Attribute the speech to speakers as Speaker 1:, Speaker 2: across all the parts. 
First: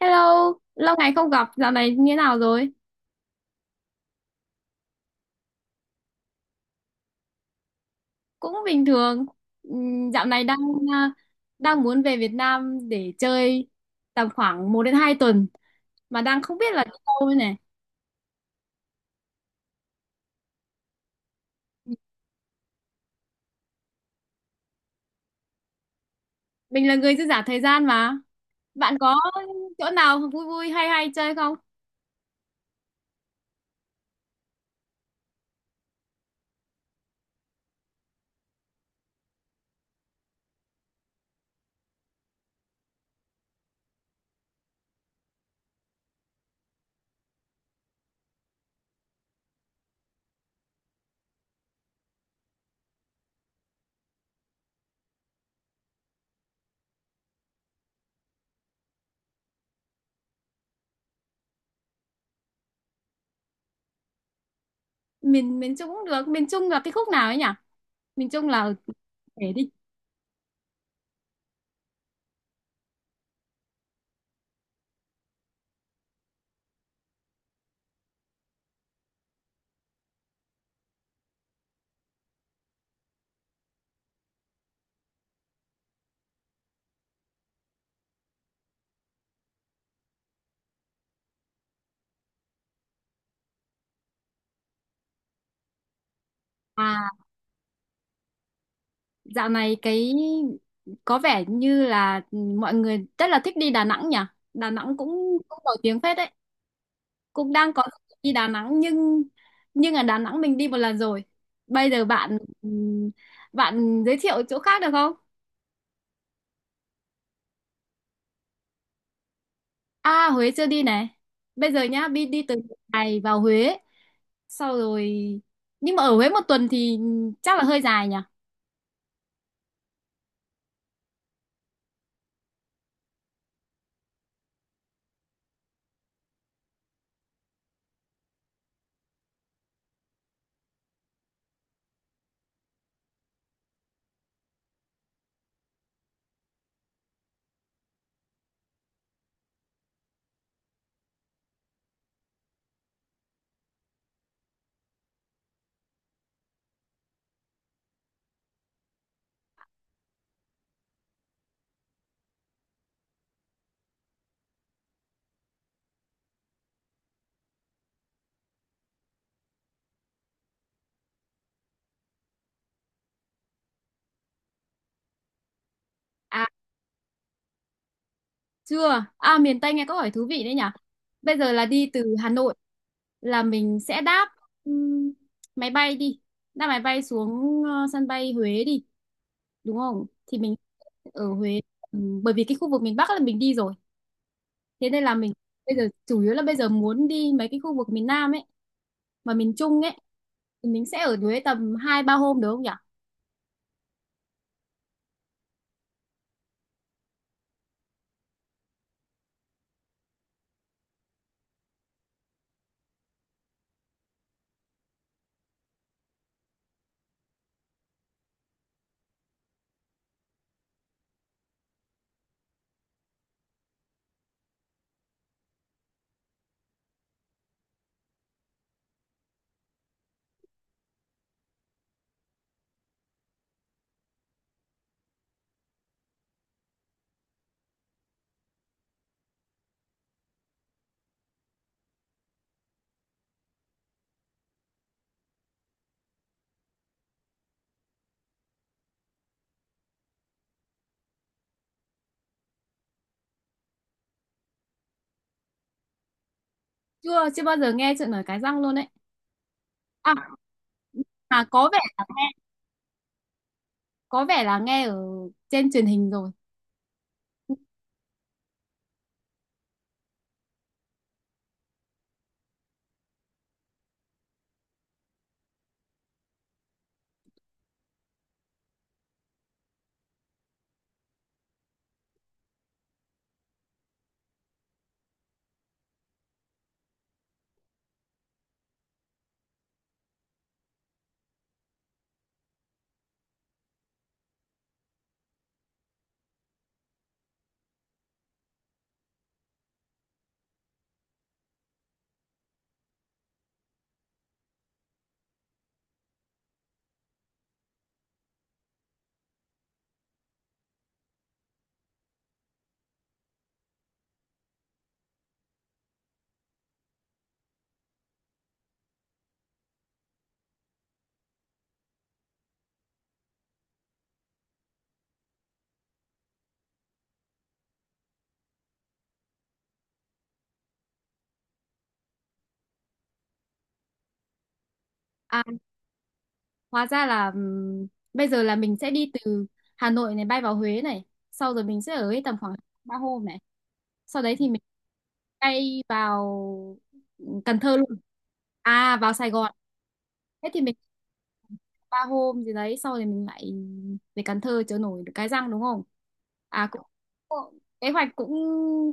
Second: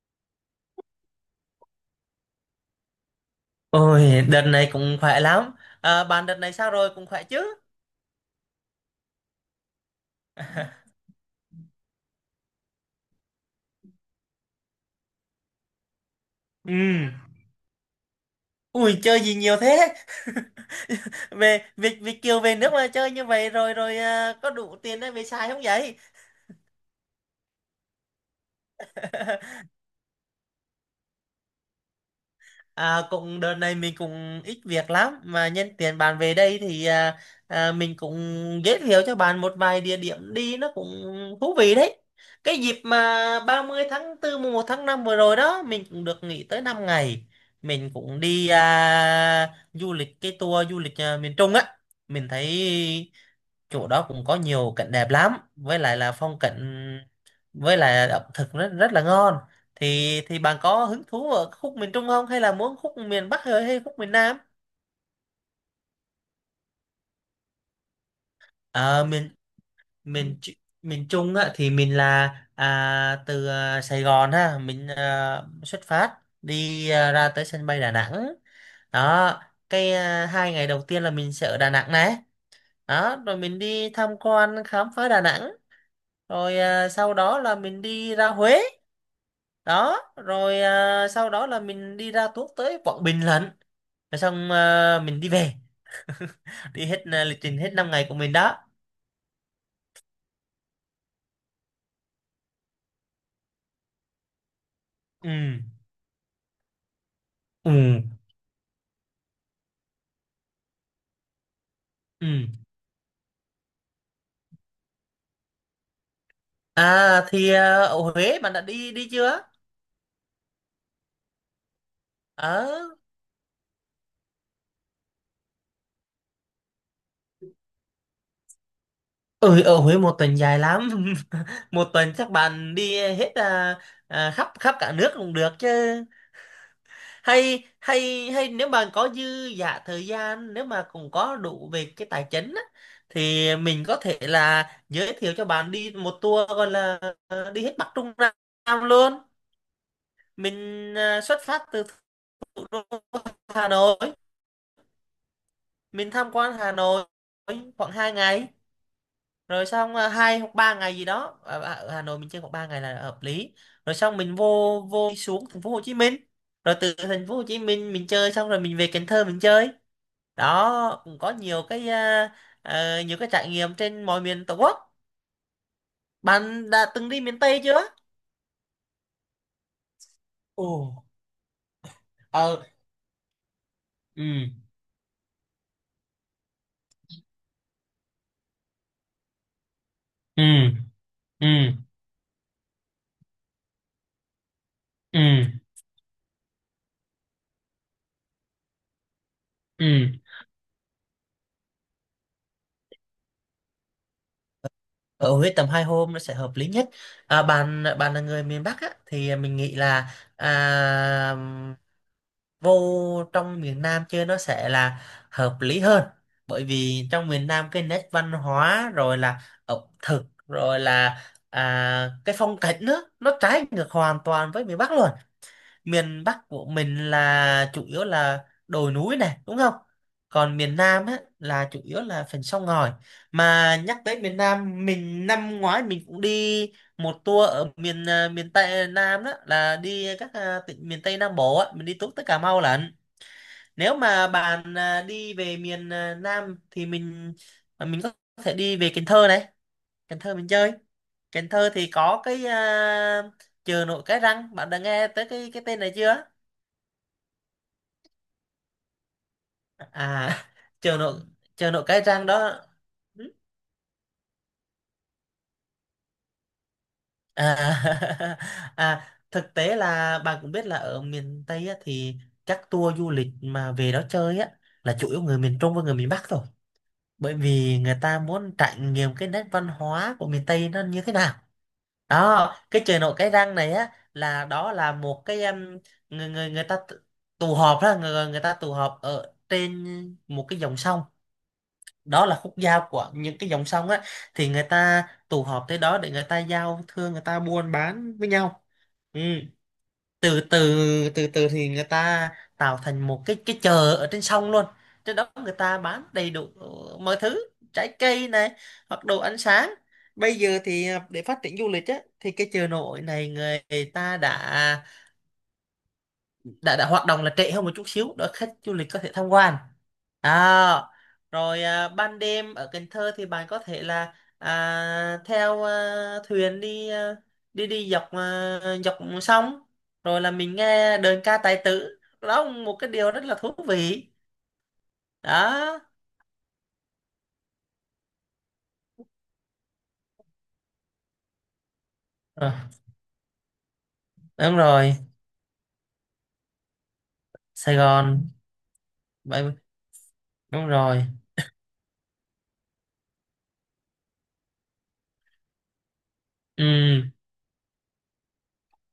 Speaker 1: Hello, lâu ngày không gặp, dạo này như thế nào rồi?
Speaker 2: Ôi, đợt này cũng khỏe lắm. À, bạn đợt này sao rồi, cũng khỏe chứ?
Speaker 1: Cũng bình thường. Dạo này đang à, đang muốn về Việt Nam để chơi tầm khoảng 1 đến 2 tuần mà đang không biết
Speaker 2: Ừ.
Speaker 1: là đi đâu đây này.
Speaker 2: Ui, chơi gì nhiều thế? Về Việt Việt Kiều về nước mà chơi như vậy rồi rồi à, có đủ tiền để về xài không vậy?
Speaker 1: Mình là người dư giả thời gian mà. Bạn có chỗ nào vui vui hay hay chơi không?
Speaker 2: À, cũng đợt này mình cũng ít việc lắm mà nhân tiện bạn về đây thì mình cũng giới thiệu cho bạn một vài địa điểm đi nó cũng thú vị đấy. Cái dịp mà 30 tháng 4 mùng 1 tháng 5 vừa rồi đó mình cũng được nghỉ tới 5 ngày. Mình cũng đi du lịch cái tour du lịch miền Trung á. Mình thấy chỗ đó cũng có nhiều cảnh đẹp lắm, với lại là phong cảnh, với lại ẩm thực rất rất là ngon, thì bạn có hứng thú ở khúc miền Trung không, hay là muốn khúc miền Bắc hay hay khúc miền Nam?
Speaker 1: Miền miền Trung cũng được, miền Trung là cái khúc nào ấy nhỉ? Miền Trung là
Speaker 2: Ờ, miền
Speaker 1: để đi.
Speaker 2: miền Tr- miền Trung á, thì mình là từ Sài Gòn, ha, mình xuất phát đi ra tới sân bay Đà Nẵng đó. Cái 2 ngày đầu tiên là mình sẽ ở Đà Nẵng này, đó rồi mình đi tham quan khám phá Đà Nẵng, rồi sau đó là mình đi ra Huế, đó rồi sau đó là mình đi ra tuốt tới Quảng Bình lận, rồi xong mình đi về, đi hết
Speaker 1: À,
Speaker 2: lịch trình hết 5 ngày của mình đó.
Speaker 1: dạo này cái có vẻ như là mọi người rất là thích đi Đà Nẵng nhỉ? Đà Nổi
Speaker 2: Ừ.
Speaker 1: cũng cũng Nổi tiếng phết đấy. Cũng đang có dự
Speaker 2: Ừ.
Speaker 1: định đi Đà Nẵng nhưng ở Đà Nẵng mình đi 1 lần rồi. Bây giờ bạn
Speaker 2: Ừ.
Speaker 1: bạn giới thiệu chỗ khác được không?
Speaker 2: À thì ở Huế bạn đã đi đi chưa?
Speaker 1: À, Huế chưa đi này. Bây giờ nhá, đi đi từ
Speaker 2: ở
Speaker 1: này vào Huế sau rồi, nhưng mà ở Huế một tuần thì chắc là hơi dài nhỉ.
Speaker 2: ừ, ở Huế một tuần dài lắm. Một tuần chắc bạn đi hết khắp khắp cả nước cũng được chứ. Hay hay hay nếu mà có dư giả thời gian, nếu mà cũng có đủ về cái tài chính á, thì mình có thể là giới thiệu cho bạn đi một tour gọi là đi hết Bắc Trung Nam luôn. Mình xuất phát từ thủ đô Hà Nội, mình tham quan Hà Nội khoảng 2 ngày, rồi xong 2 hoặc 3 ngày gì đó ở ở Hà Nội mình chơi khoảng 3 ngày là hợp lý, rồi xong mình vô vô xuống thành phố Hồ Chí Minh, rồi từ thành phố Hồ Chí Minh mình chơi xong rồi mình về Cần Thơ mình chơi. Đó cũng có nhiều cái nhiều cái trải nghiệm trên mọi miền Tổ quốc.
Speaker 1: À,
Speaker 2: Bạn đã từng đi miền Tây chưa?
Speaker 1: chưa. À, miền Tây nghe có hỏi thú vị đấy nhỉ.
Speaker 2: Ồ.
Speaker 1: Bây giờ là đi từ Hà Nội
Speaker 2: Ờ.
Speaker 1: là mình sẽ đáp
Speaker 2: Ừ.
Speaker 1: ừm, máy bay đi. Đáp máy bay xuống sân bay Huế đi, đúng không? Thì
Speaker 2: Ừ.
Speaker 1: mình ở
Speaker 2: Ừ.
Speaker 1: Huế, bởi vì cái khu vực miền Bắc là mình đi rồi. Thế nên là
Speaker 2: Ừ.
Speaker 1: mình bây giờ chủ yếu là bây giờ muốn đi mấy cái khu vực miền Nam ấy và miền Trung ấy,
Speaker 2: Ừ.
Speaker 1: thì mình sẽ ở Huế tầm 2 3 hôm được không nhỉ?
Speaker 2: Ở Huế tầm 2 hôm nó sẽ hợp lý nhất. Bạn bạn là người miền Bắc á, thì mình nghĩ là vô trong miền Nam chơi nó sẽ là hợp lý hơn. Bởi vì trong miền Nam cái nét văn hóa rồi là ẩm thực rồi là cái phong cảnh nữa, nó trái ngược hoàn toàn với miền Bắc luôn. Miền Bắc của mình là chủ yếu là đồi núi này, đúng không? Còn miền Nam á, là chủ yếu là phần sông ngòi. Mà nhắc tới miền Nam, mình năm ngoái mình cũng đi một tour ở miền Tây Nam, đó là đi các tỉnh miền Tây Nam Bộ á, mình đi tuốt tới Cà Mau lận. Nếu mà bạn đi về miền Nam thì mình có thể đi về Cần Thơ này. Cần Thơ mình chơi. Cần Thơ thì có cái chợ nổi Cái Răng, bạn đã nghe tới cái tên này chưa?
Speaker 1: Chưa chưa bao giờ nghe chuyện ở Cái Răng luôn đấy. À,
Speaker 2: À, trường nội
Speaker 1: mà có
Speaker 2: trường
Speaker 1: vẻ,
Speaker 2: nội cái trang đó.
Speaker 1: có vẻ là nghe ở trên truyền hình rồi.
Speaker 2: à, À thực tế là bạn cũng biết là ở miền Tây á, thì các tour du lịch mà về đó chơi á là chủ yếu người miền Trung và người miền Bắc thôi. Bởi vì người ta muốn trải nghiệm cái nét văn hóa của miền Tây nó như thế nào. Đó, cái chợ nổi Cái Răng này á, là đó là một cái người người người ta tụ tụ họp đó, người người ta tụ họp ở trên một cái dòng sông, đó là khúc giao của những cái dòng sông á, thì người ta tụ họp tới đó để người ta giao thương, người ta buôn bán với nhau. Ừ. từ từ từ từ thì người ta tạo thành một cái chợ ở trên sông luôn. Trên đó người ta bán đầy đủ mọi thứ, trái cây này, hoặc đồ ăn sáng. Bây giờ thì để phát triển du lịch á, thì cái chợ nổi này người ta đã hoạt động là trễ hơn một chút xíu để khách du lịch có thể tham quan. À, rồi ban đêm ở Cần Thơ thì bạn có thể là theo thuyền đi đi đi dọc dọc sông, rồi là mình nghe đờn ca tài tử, đó cũng một cái điều rất là thú vị
Speaker 1: À,
Speaker 2: đó.
Speaker 1: hóa ra là bây giờ là mình sẽ đi từ Hà Nội này, bay vào Huế này, sau rồi mình sẽ ở ấy tầm
Speaker 2: Ờ,
Speaker 1: khoảng 3 hôm này, sau đấy thì
Speaker 2: đúng
Speaker 1: mình
Speaker 2: rồi.
Speaker 1: bay vào Cần
Speaker 2: Sài
Speaker 1: Thơ luôn.
Speaker 2: Gòn
Speaker 1: À, vào Sài
Speaker 2: vậy.
Speaker 1: Gòn. Thế thì
Speaker 2: Đúng
Speaker 1: mình
Speaker 2: rồi.
Speaker 1: 3 hôm gì đấy sau thì mình lại về Cần Thơ chợ nổi được cái răng đúng không? À, cũng
Speaker 2: Ừ.
Speaker 1: cũng- kế hoạch cũng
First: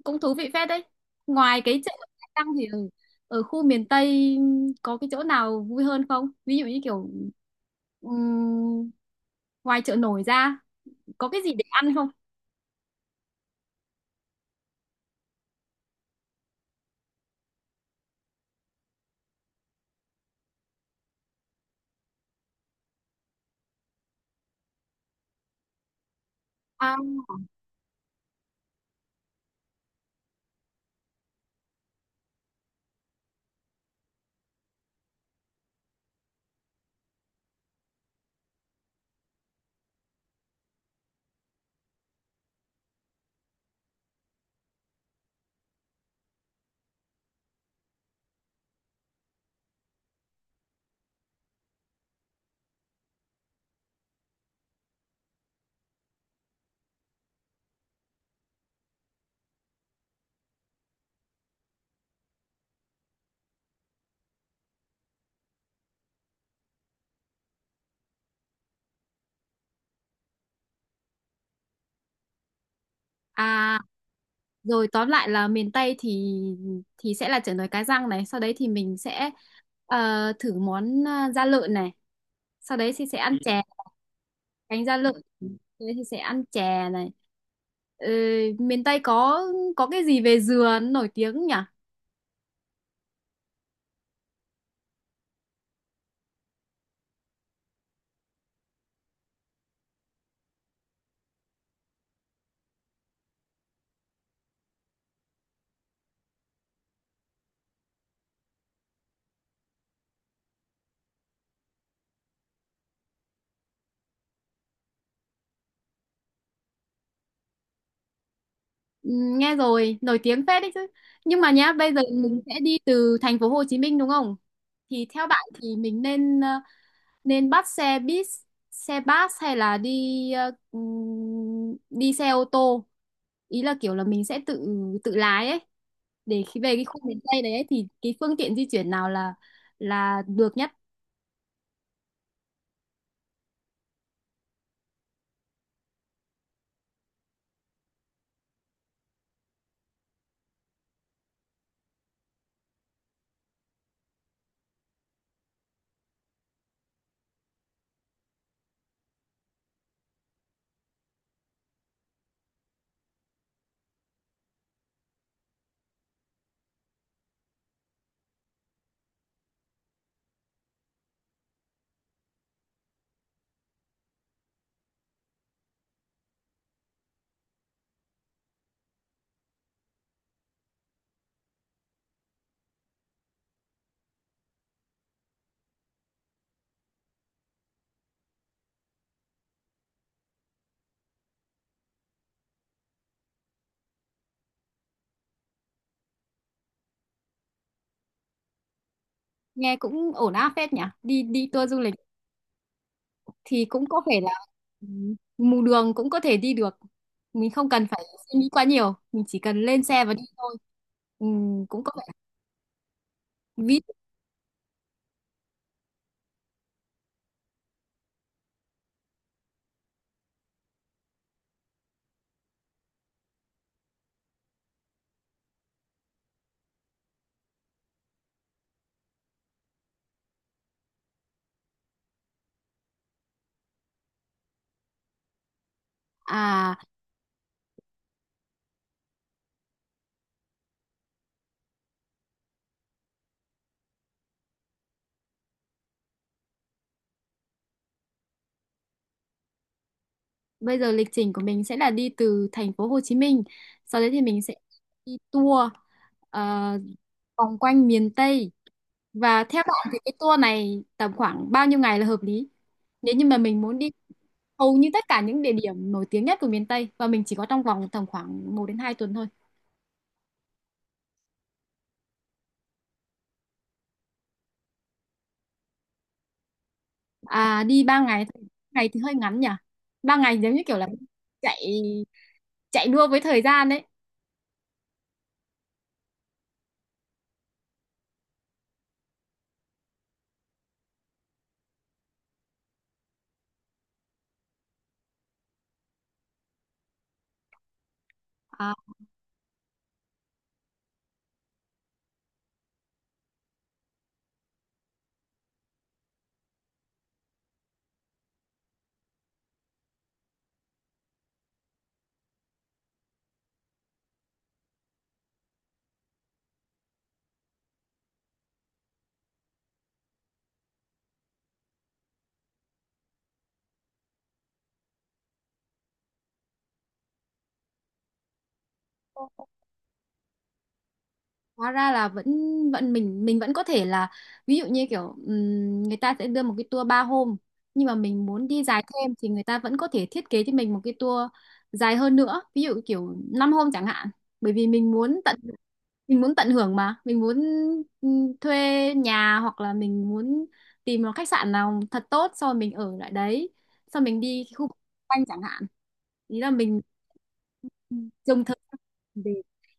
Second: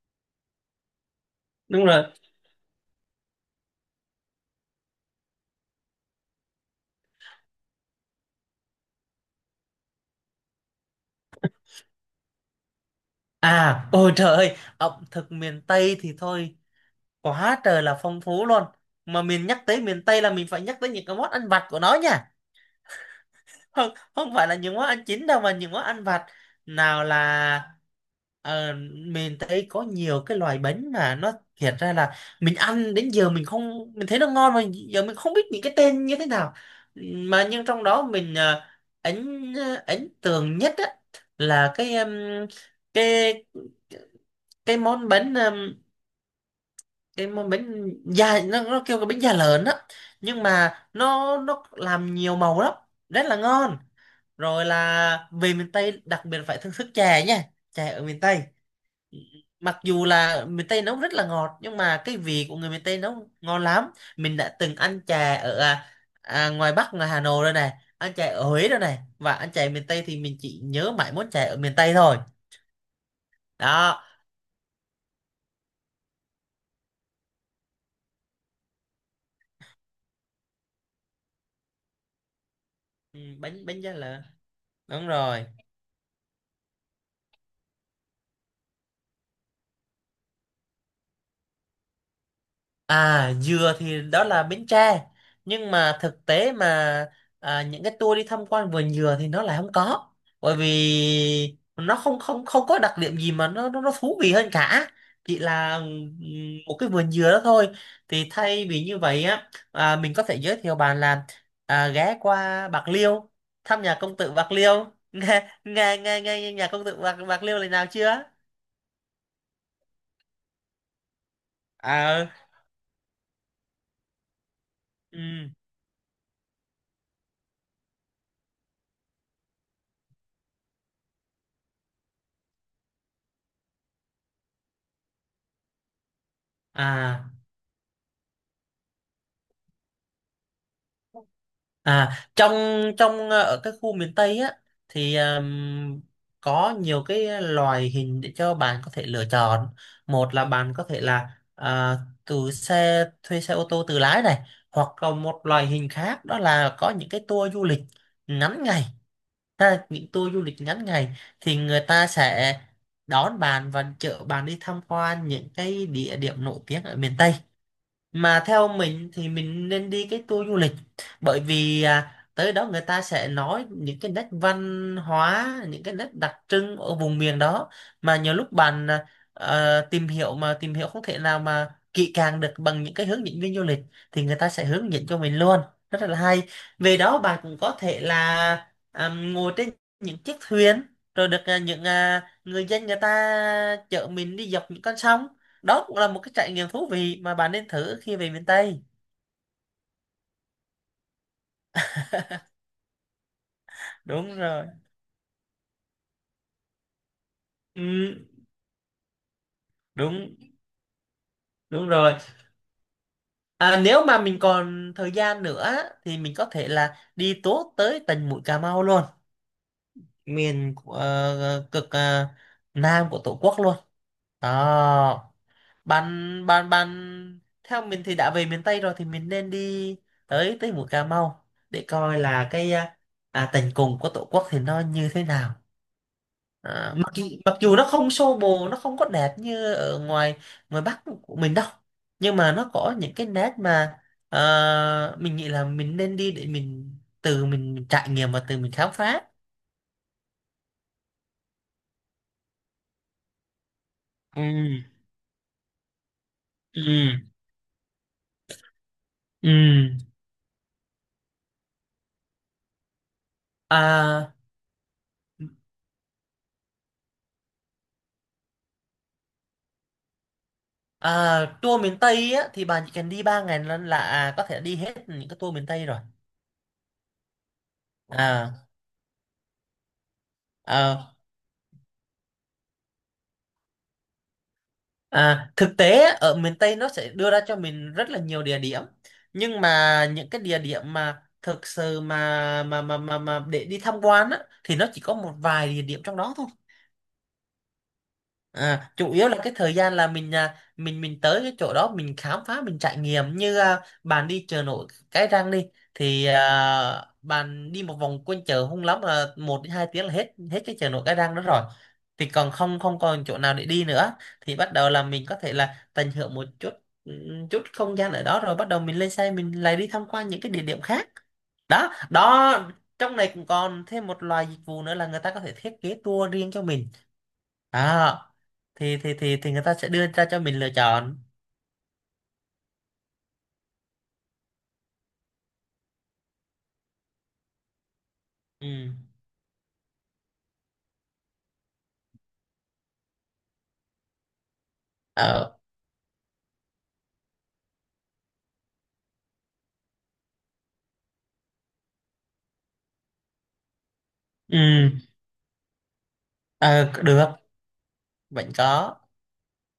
Speaker 1: cũng thú vị phết đấy. Ngoài cái
Speaker 2: Đúng
Speaker 1: chợ
Speaker 2: rồi.
Speaker 1: cái răng thì ở, ở khu miền Tây có cái chỗ nào vui hơn không, ví dụ như kiểu ừm, ngoài chợ nổi ra có cái gì để ăn không?
Speaker 2: Ôi trời ơi, ẩm thực miền Tây thì thôi, quá trời là phong phú luôn. Mà mình nhắc tới miền Tây là mình phải nhắc tới những cái món ăn vặt của nó nha. Không không phải là những món ăn chính đâu, mà những món ăn vặt.
Speaker 1: À.
Speaker 2: Nào là ờ, mình thấy có nhiều cái loại bánh mà nó hiện ra là, mình ăn đến giờ mình không, mình thấy nó ngon mà giờ mình không biết những cái tên như thế nào. Mà nhưng trong đó mình ấn ấn tượng nhất á, là cái cái món bánh um, cái món bánh da, nó kêu cái bánh da lợn á, nhưng mà nó làm nhiều màu lắm, rất là ngon. Rồi là về miền Tây đặc biệt phải thưởng thức chè nha. Chè ở miền Tây, mặc dù là miền Tây nấu rất là ngọt nhưng mà cái vị của người miền Tây nấu ngon lắm. Mình đã từng ăn chè ở ngoài Bắc, ngoài Hà Nội rồi này, ăn chè ở Huế rồi này, và ăn chè miền Tây, thì mình chỉ nhớ mãi món chè ở miền Tây thôi
Speaker 1: À,
Speaker 2: đó.
Speaker 1: rồi tóm lại là miền Tây thì sẽ là chả nồi cá răng này, sau đấy thì mình sẽ thử món da lợn này, sau đấy thì sẽ
Speaker 2: Ừ,
Speaker 1: ăn Ừ. chè,
Speaker 2: bánh bánh giá lợn.
Speaker 1: cánh da
Speaker 2: Đúng
Speaker 1: lợn,
Speaker 2: rồi.
Speaker 1: sau đấy thì sẽ ăn chè này. Ờ, miền Tây có cái gì về dừa nổi tiếng nhỉ?
Speaker 2: À, dừa thì đó là Bến Tre. Nhưng mà thực tế mà những cái tour đi tham quan vườn dừa thì nó lại không có. Bởi vì nó không không không có đặc điểm gì mà nó thú vị hơn cả. Chỉ là một cái vườn dừa đó thôi. Thì thay vì như vậy á, mình có thể giới thiệu bạn là ghé qua Bạc Liêu, thăm nhà công tử Bạc Liêu. Nghe nghe nghe nghe nhà công tử Bạc Bạc Liêu lần nào chưa?
Speaker 1: Ừ, nghe rồi, nổi tiếng phết đấy chứ. Nhưng mà nhá, bây giờ
Speaker 2: À,
Speaker 1: mình sẽ đi từ thành phố Hồ Chí Minh đúng không? Thì theo bạn
Speaker 2: ừ.
Speaker 1: thì mình nên nên bắt xe buýt, xe bus hay là đi đi xe ô tô, ý là kiểu là mình sẽ tự tự lái ấy, để khi về cái khu miền
Speaker 2: À
Speaker 1: Tây đấy ấy, thì cái phương tiện di chuyển nào là được nhất?
Speaker 2: À, trong trong ờ, ở các khu miền Tây á thì có nhiều cái loài hình để cho bạn có thể lựa chọn. Một là bạn có thể là à, từ xe thuê xe ô tô tự lái này, hoặc là một loại hình khác, đó là có những cái tour du lịch ngắn ngày. Ha, những tour du lịch ngắn ngày thì người ta sẽ đón bạn và chở bạn đi tham quan những cái địa điểm nổi tiếng ở miền Tây, mà theo mình thì mình nên đi cái tour du lịch. Bởi vì tới đó người ta sẽ nói những cái nét văn hóa, những cái nét đặc trưng ở vùng miền đó, mà nhiều lúc bạn tìm hiểu mà tìm hiểu không thể nào mà kỹ càng được bằng những cái hướng dẫn viên du lịch, thì người ta sẽ hướng dẫn cho mình luôn, rất là hay. Về đó bạn cũng có thể là ngồi trên những chiếc thuyền, rồi được những người dân người ta chở mình đi dọc những con sông, đó cũng là một cái trải nghiệm thú vị mà bạn nên thử khi về miền Tây.
Speaker 1: Nghe cũng ổn áp phết nhỉ, đi đi tour du lịch thì cũng có thể là
Speaker 2: Đúng rồi.
Speaker 1: mù đường cũng có thể đi được, mình không cần phải
Speaker 2: Ừ,
Speaker 1: suy nghĩ quá nhiều, mình chỉ cần lên xe và đi
Speaker 2: đúng
Speaker 1: thôi. Cũng
Speaker 2: đúng
Speaker 1: có vẻ
Speaker 2: rồi.
Speaker 1: ví
Speaker 2: Nếu mà mình còn thời gian nữa á, thì mình có thể là đi tốt tới tận mũi Cà Mau luôn. Cực nam của Tổ quốc luôn đó. Bạn bạn bạn theo mình thì đã về miền Tây rồi thì mình nên đi tới tới mũi Cà Mau để coi là cái tận cùng của Tổ quốc thì nó như thế nào.
Speaker 1: à.
Speaker 2: À, mặc dù nó không xô bồ, nó không có đẹp như ở ngoài ngoài Bắc của mình đâu, nhưng mà nó có những cái nét mà mình nghĩ là mình nên đi để mình, từ mình trải nghiệm và từ mình khám phá.
Speaker 1: Bây giờ lịch trình của mình sẽ là đi từ thành phố Hồ Chí Minh, sau đấy thì mình sẽ
Speaker 2: Ừ.
Speaker 1: đi tour ờ,
Speaker 2: Ừ.
Speaker 1: vòng quanh miền Tây. Và
Speaker 2: Ừ.
Speaker 1: theo bạn thì cái tour này tầm khoảng bao nhiêu ngày là hợp lý? Nếu như mà mình muốn đi
Speaker 2: à,
Speaker 1: hầu như tất cả những địa điểm nổi tiếng nhất của miền Tây và mình chỉ có trong vòng tầm khoảng một đến hai tuần thôi.
Speaker 2: Tour miền Tây á thì bạn chỉ cần đi 3 ngày là, có thể đi hết những cái tour miền Tây rồi.
Speaker 1: À, đi 3 ngày thôi.
Speaker 2: à,
Speaker 1: Ngày thì hơi ngắn nhỉ. 3 ngày giống như kiểu là
Speaker 2: à
Speaker 1: chạy chạy đua với thời gian đấy.
Speaker 2: Thực tế á, ở miền Tây nó sẽ đưa ra cho mình rất là nhiều địa điểm, nhưng mà những cái địa điểm mà thực sự mà để đi tham quan á, thì nó chỉ có một vài địa điểm trong đó thôi.
Speaker 1: À,
Speaker 2: À, chủ yếu là cái thời gian là mình à, mình mình tới cái chỗ đó mình khám phá mình trải nghiệm, như bạn đi chợ nổi Cái Răng đi, thì bạn đi một vòng quanh chợ hung lắm là 1 đến 2 tiếng là hết hết cái chợ nổi Cái Răng đó rồi, thì còn không không còn chỗ nào để đi nữa, thì bắt đầu là mình có thể là tận hưởng một chút. Ừ, chút không gian ở đó rồi bắt đầu mình lên xe mình lại đi tham quan những cái địa điểm khác. Đó đó, trong này cũng còn thêm một loại dịch vụ nữa là người ta có thể thiết kế tour riêng cho mình. Đó, thì người ta sẽ đưa ra cho mình lựa chọn.
Speaker 1: hóa ra là vẫn vẫn mình vẫn có thể là, ví dụ như kiểu người ta sẽ đưa một cái tour 3 hôm, nhưng mà mình muốn đi dài
Speaker 2: Ừ.
Speaker 1: thêm thì người ta vẫn có thể thiết kế cho mình một cái tour dài hơn nữa, ví dụ kiểu 5 hôm chẳng hạn, bởi vì mình muốn tận,
Speaker 2: Ờ.
Speaker 1: mình muốn tận hưởng, mà mình muốn thuê nhà hoặc là mình muốn tìm một khách sạn nào thật tốt sau rồi mình ở lại đấy, sau mình đi cái
Speaker 2: Ừ.
Speaker 1: khu vực quanh chẳng hạn, ý là mình
Speaker 2: Ờ, được.
Speaker 1: dùng
Speaker 2: Vẫn
Speaker 1: thời gian
Speaker 2: có.
Speaker 1: để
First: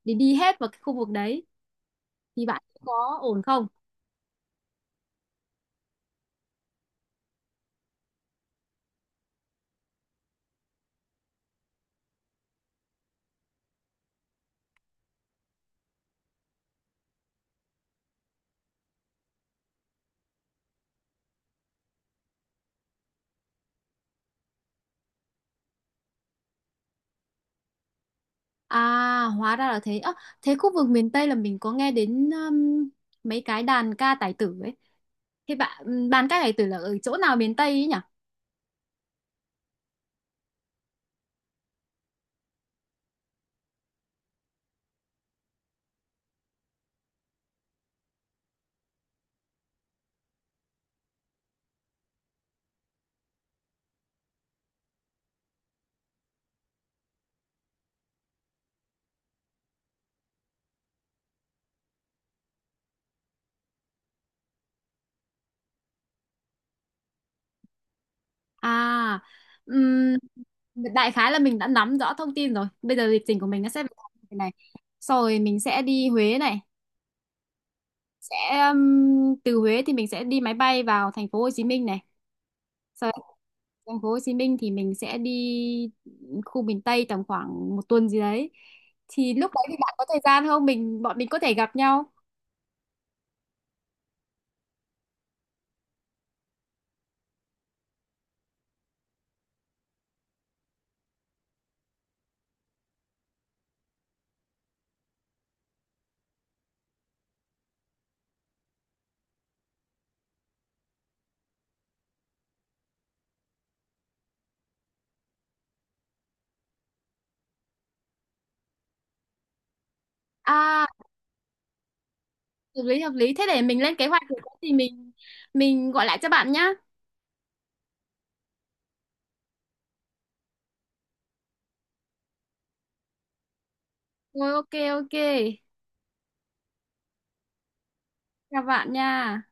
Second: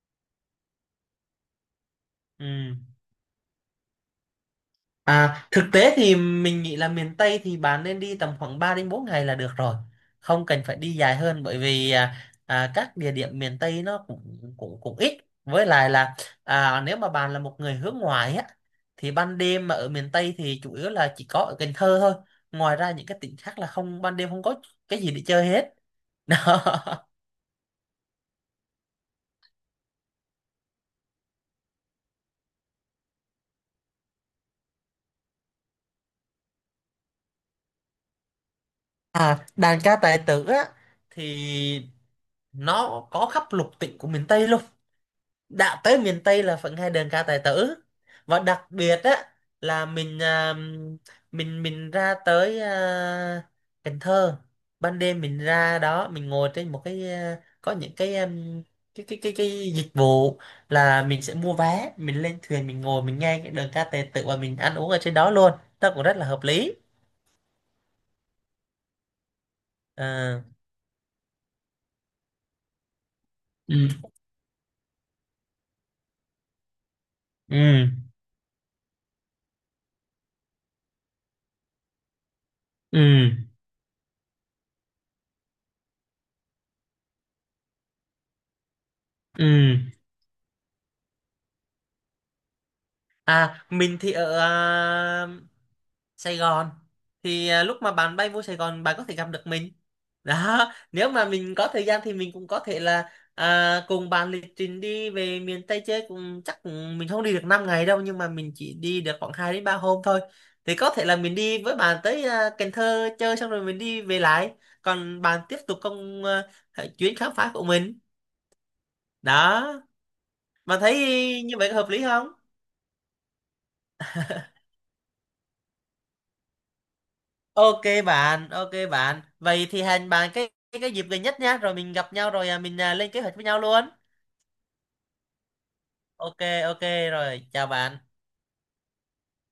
Speaker 1: để đi hết vào cái khu vực đấy, thì bạn
Speaker 2: Ừ.
Speaker 1: có ổn không?
Speaker 2: À, thực tế thì mình nghĩ là miền Tây thì bạn nên đi tầm khoảng 3 đến 4 ngày là được rồi. Không cần phải đi dài hơn, bởi vì các địa điểm miền Tây nó cũng cũng cũng ít. Với lại là nếu mà bạn là một người hướng ngoại á, thì ban đêm mà ở miền Tây thì chủ yếu là chỉ có ở Cần Thơ thôi. Ngoài ra những cái tỉnh khác là không, ban đêm không có cái gì để chơi hết. Đó.
Speaker 1: À, hóa ra là thế. Ơ, thế khu vực miền Tây là mình có nghe đến mấy cái đàn ca tài tử ấy. Thế bạn đàn ca tài tử là ở chỗ nào miền Tây ấy nhỉ?
Speaker 2: À, đàn ca tài tử á, thì nó có khắp lục tỉnh của miền Tây luôn. Đã tới miền Tây là vẫn hay đờn ca tài tử, và đặc biệt á là mình ra tới Cần Thơ, ban đêm mình ra đó mình ngồi trên một cái, có những cái, cái dịch vụ là mình sẽ mua vé mình lên thuyền mình ngồi mình nghe cái đờn ca tài tử và mình ăn uống ở trên đó luôn, nó cũng rất là hợp lý.
Speaker 1: À, ừm,
Speaker 2: À.
Speaker 1: đại khái là mình đã nắm rõ thông tin rồi. Bây giờ lịch trình của mình nó sẽ
Speaker 2: Ừ.
Speaker 1: về thế này. Sau rồi mình sẽ đi Huế này.
Speaker 2: Ừ.
Speaker 1: Sẽ um, từ Huế thì mình sẽ đi máy bay vào thành phố Hồ Chí Minh này.
Speaker 2: Ừ.
Speaker 1: Sau thành phố Hồ Chí Minh thì mình sẽ đi khu miền Tây tầm khoảng 1 tuần gì đấy, thì
Speaker 2: Ừ.
Speaker 1: lúc đấy thì bạn có thời gian không, mình bọn mình có thể gặp nhau.
Speaker 2: À, mình thì ở Sài Gòn, thì lúc mà bạn bay vô Sài Gòn bạn có thể gặp được mình. Đó, nếu mà mình có thời gian thì mình cũng có thể là cùng bạn lịch trình đi về miền Tây chơi cũng chắc cũng- mình không đi được 5 ngày đâu, nhưng mà mình chỉ đi được khoảng 2 đến 3 hôm thôi, thì có thể là mình đi với bạn tới Cần Thơ chơi xong rồi mình đi về lại, còn bạn tiếp tục công- chuyến khám phá của mình. Đó, bạn
Speaker 1: À,
Speaker 2: thấy như vậy có hợp lý không?
Speaker 1: hợp lý hợp lý, thế để mình lên kế hoạch rồi có gì mình gọi lại cho bạn nhá.
Speaker 2: Ok bạn, ok bạn. Vậy thì hẹn bạn cái dịp gần nhất nhá, rồi mình gặp nhau rồi mình, lên kế hoạch với nhau luôn.
Speaker 1: Rồi ok. Ok,
Speaker 2: Ok. Ok. Rồi, chào bạn.
Speaker 1: chào bạn nha.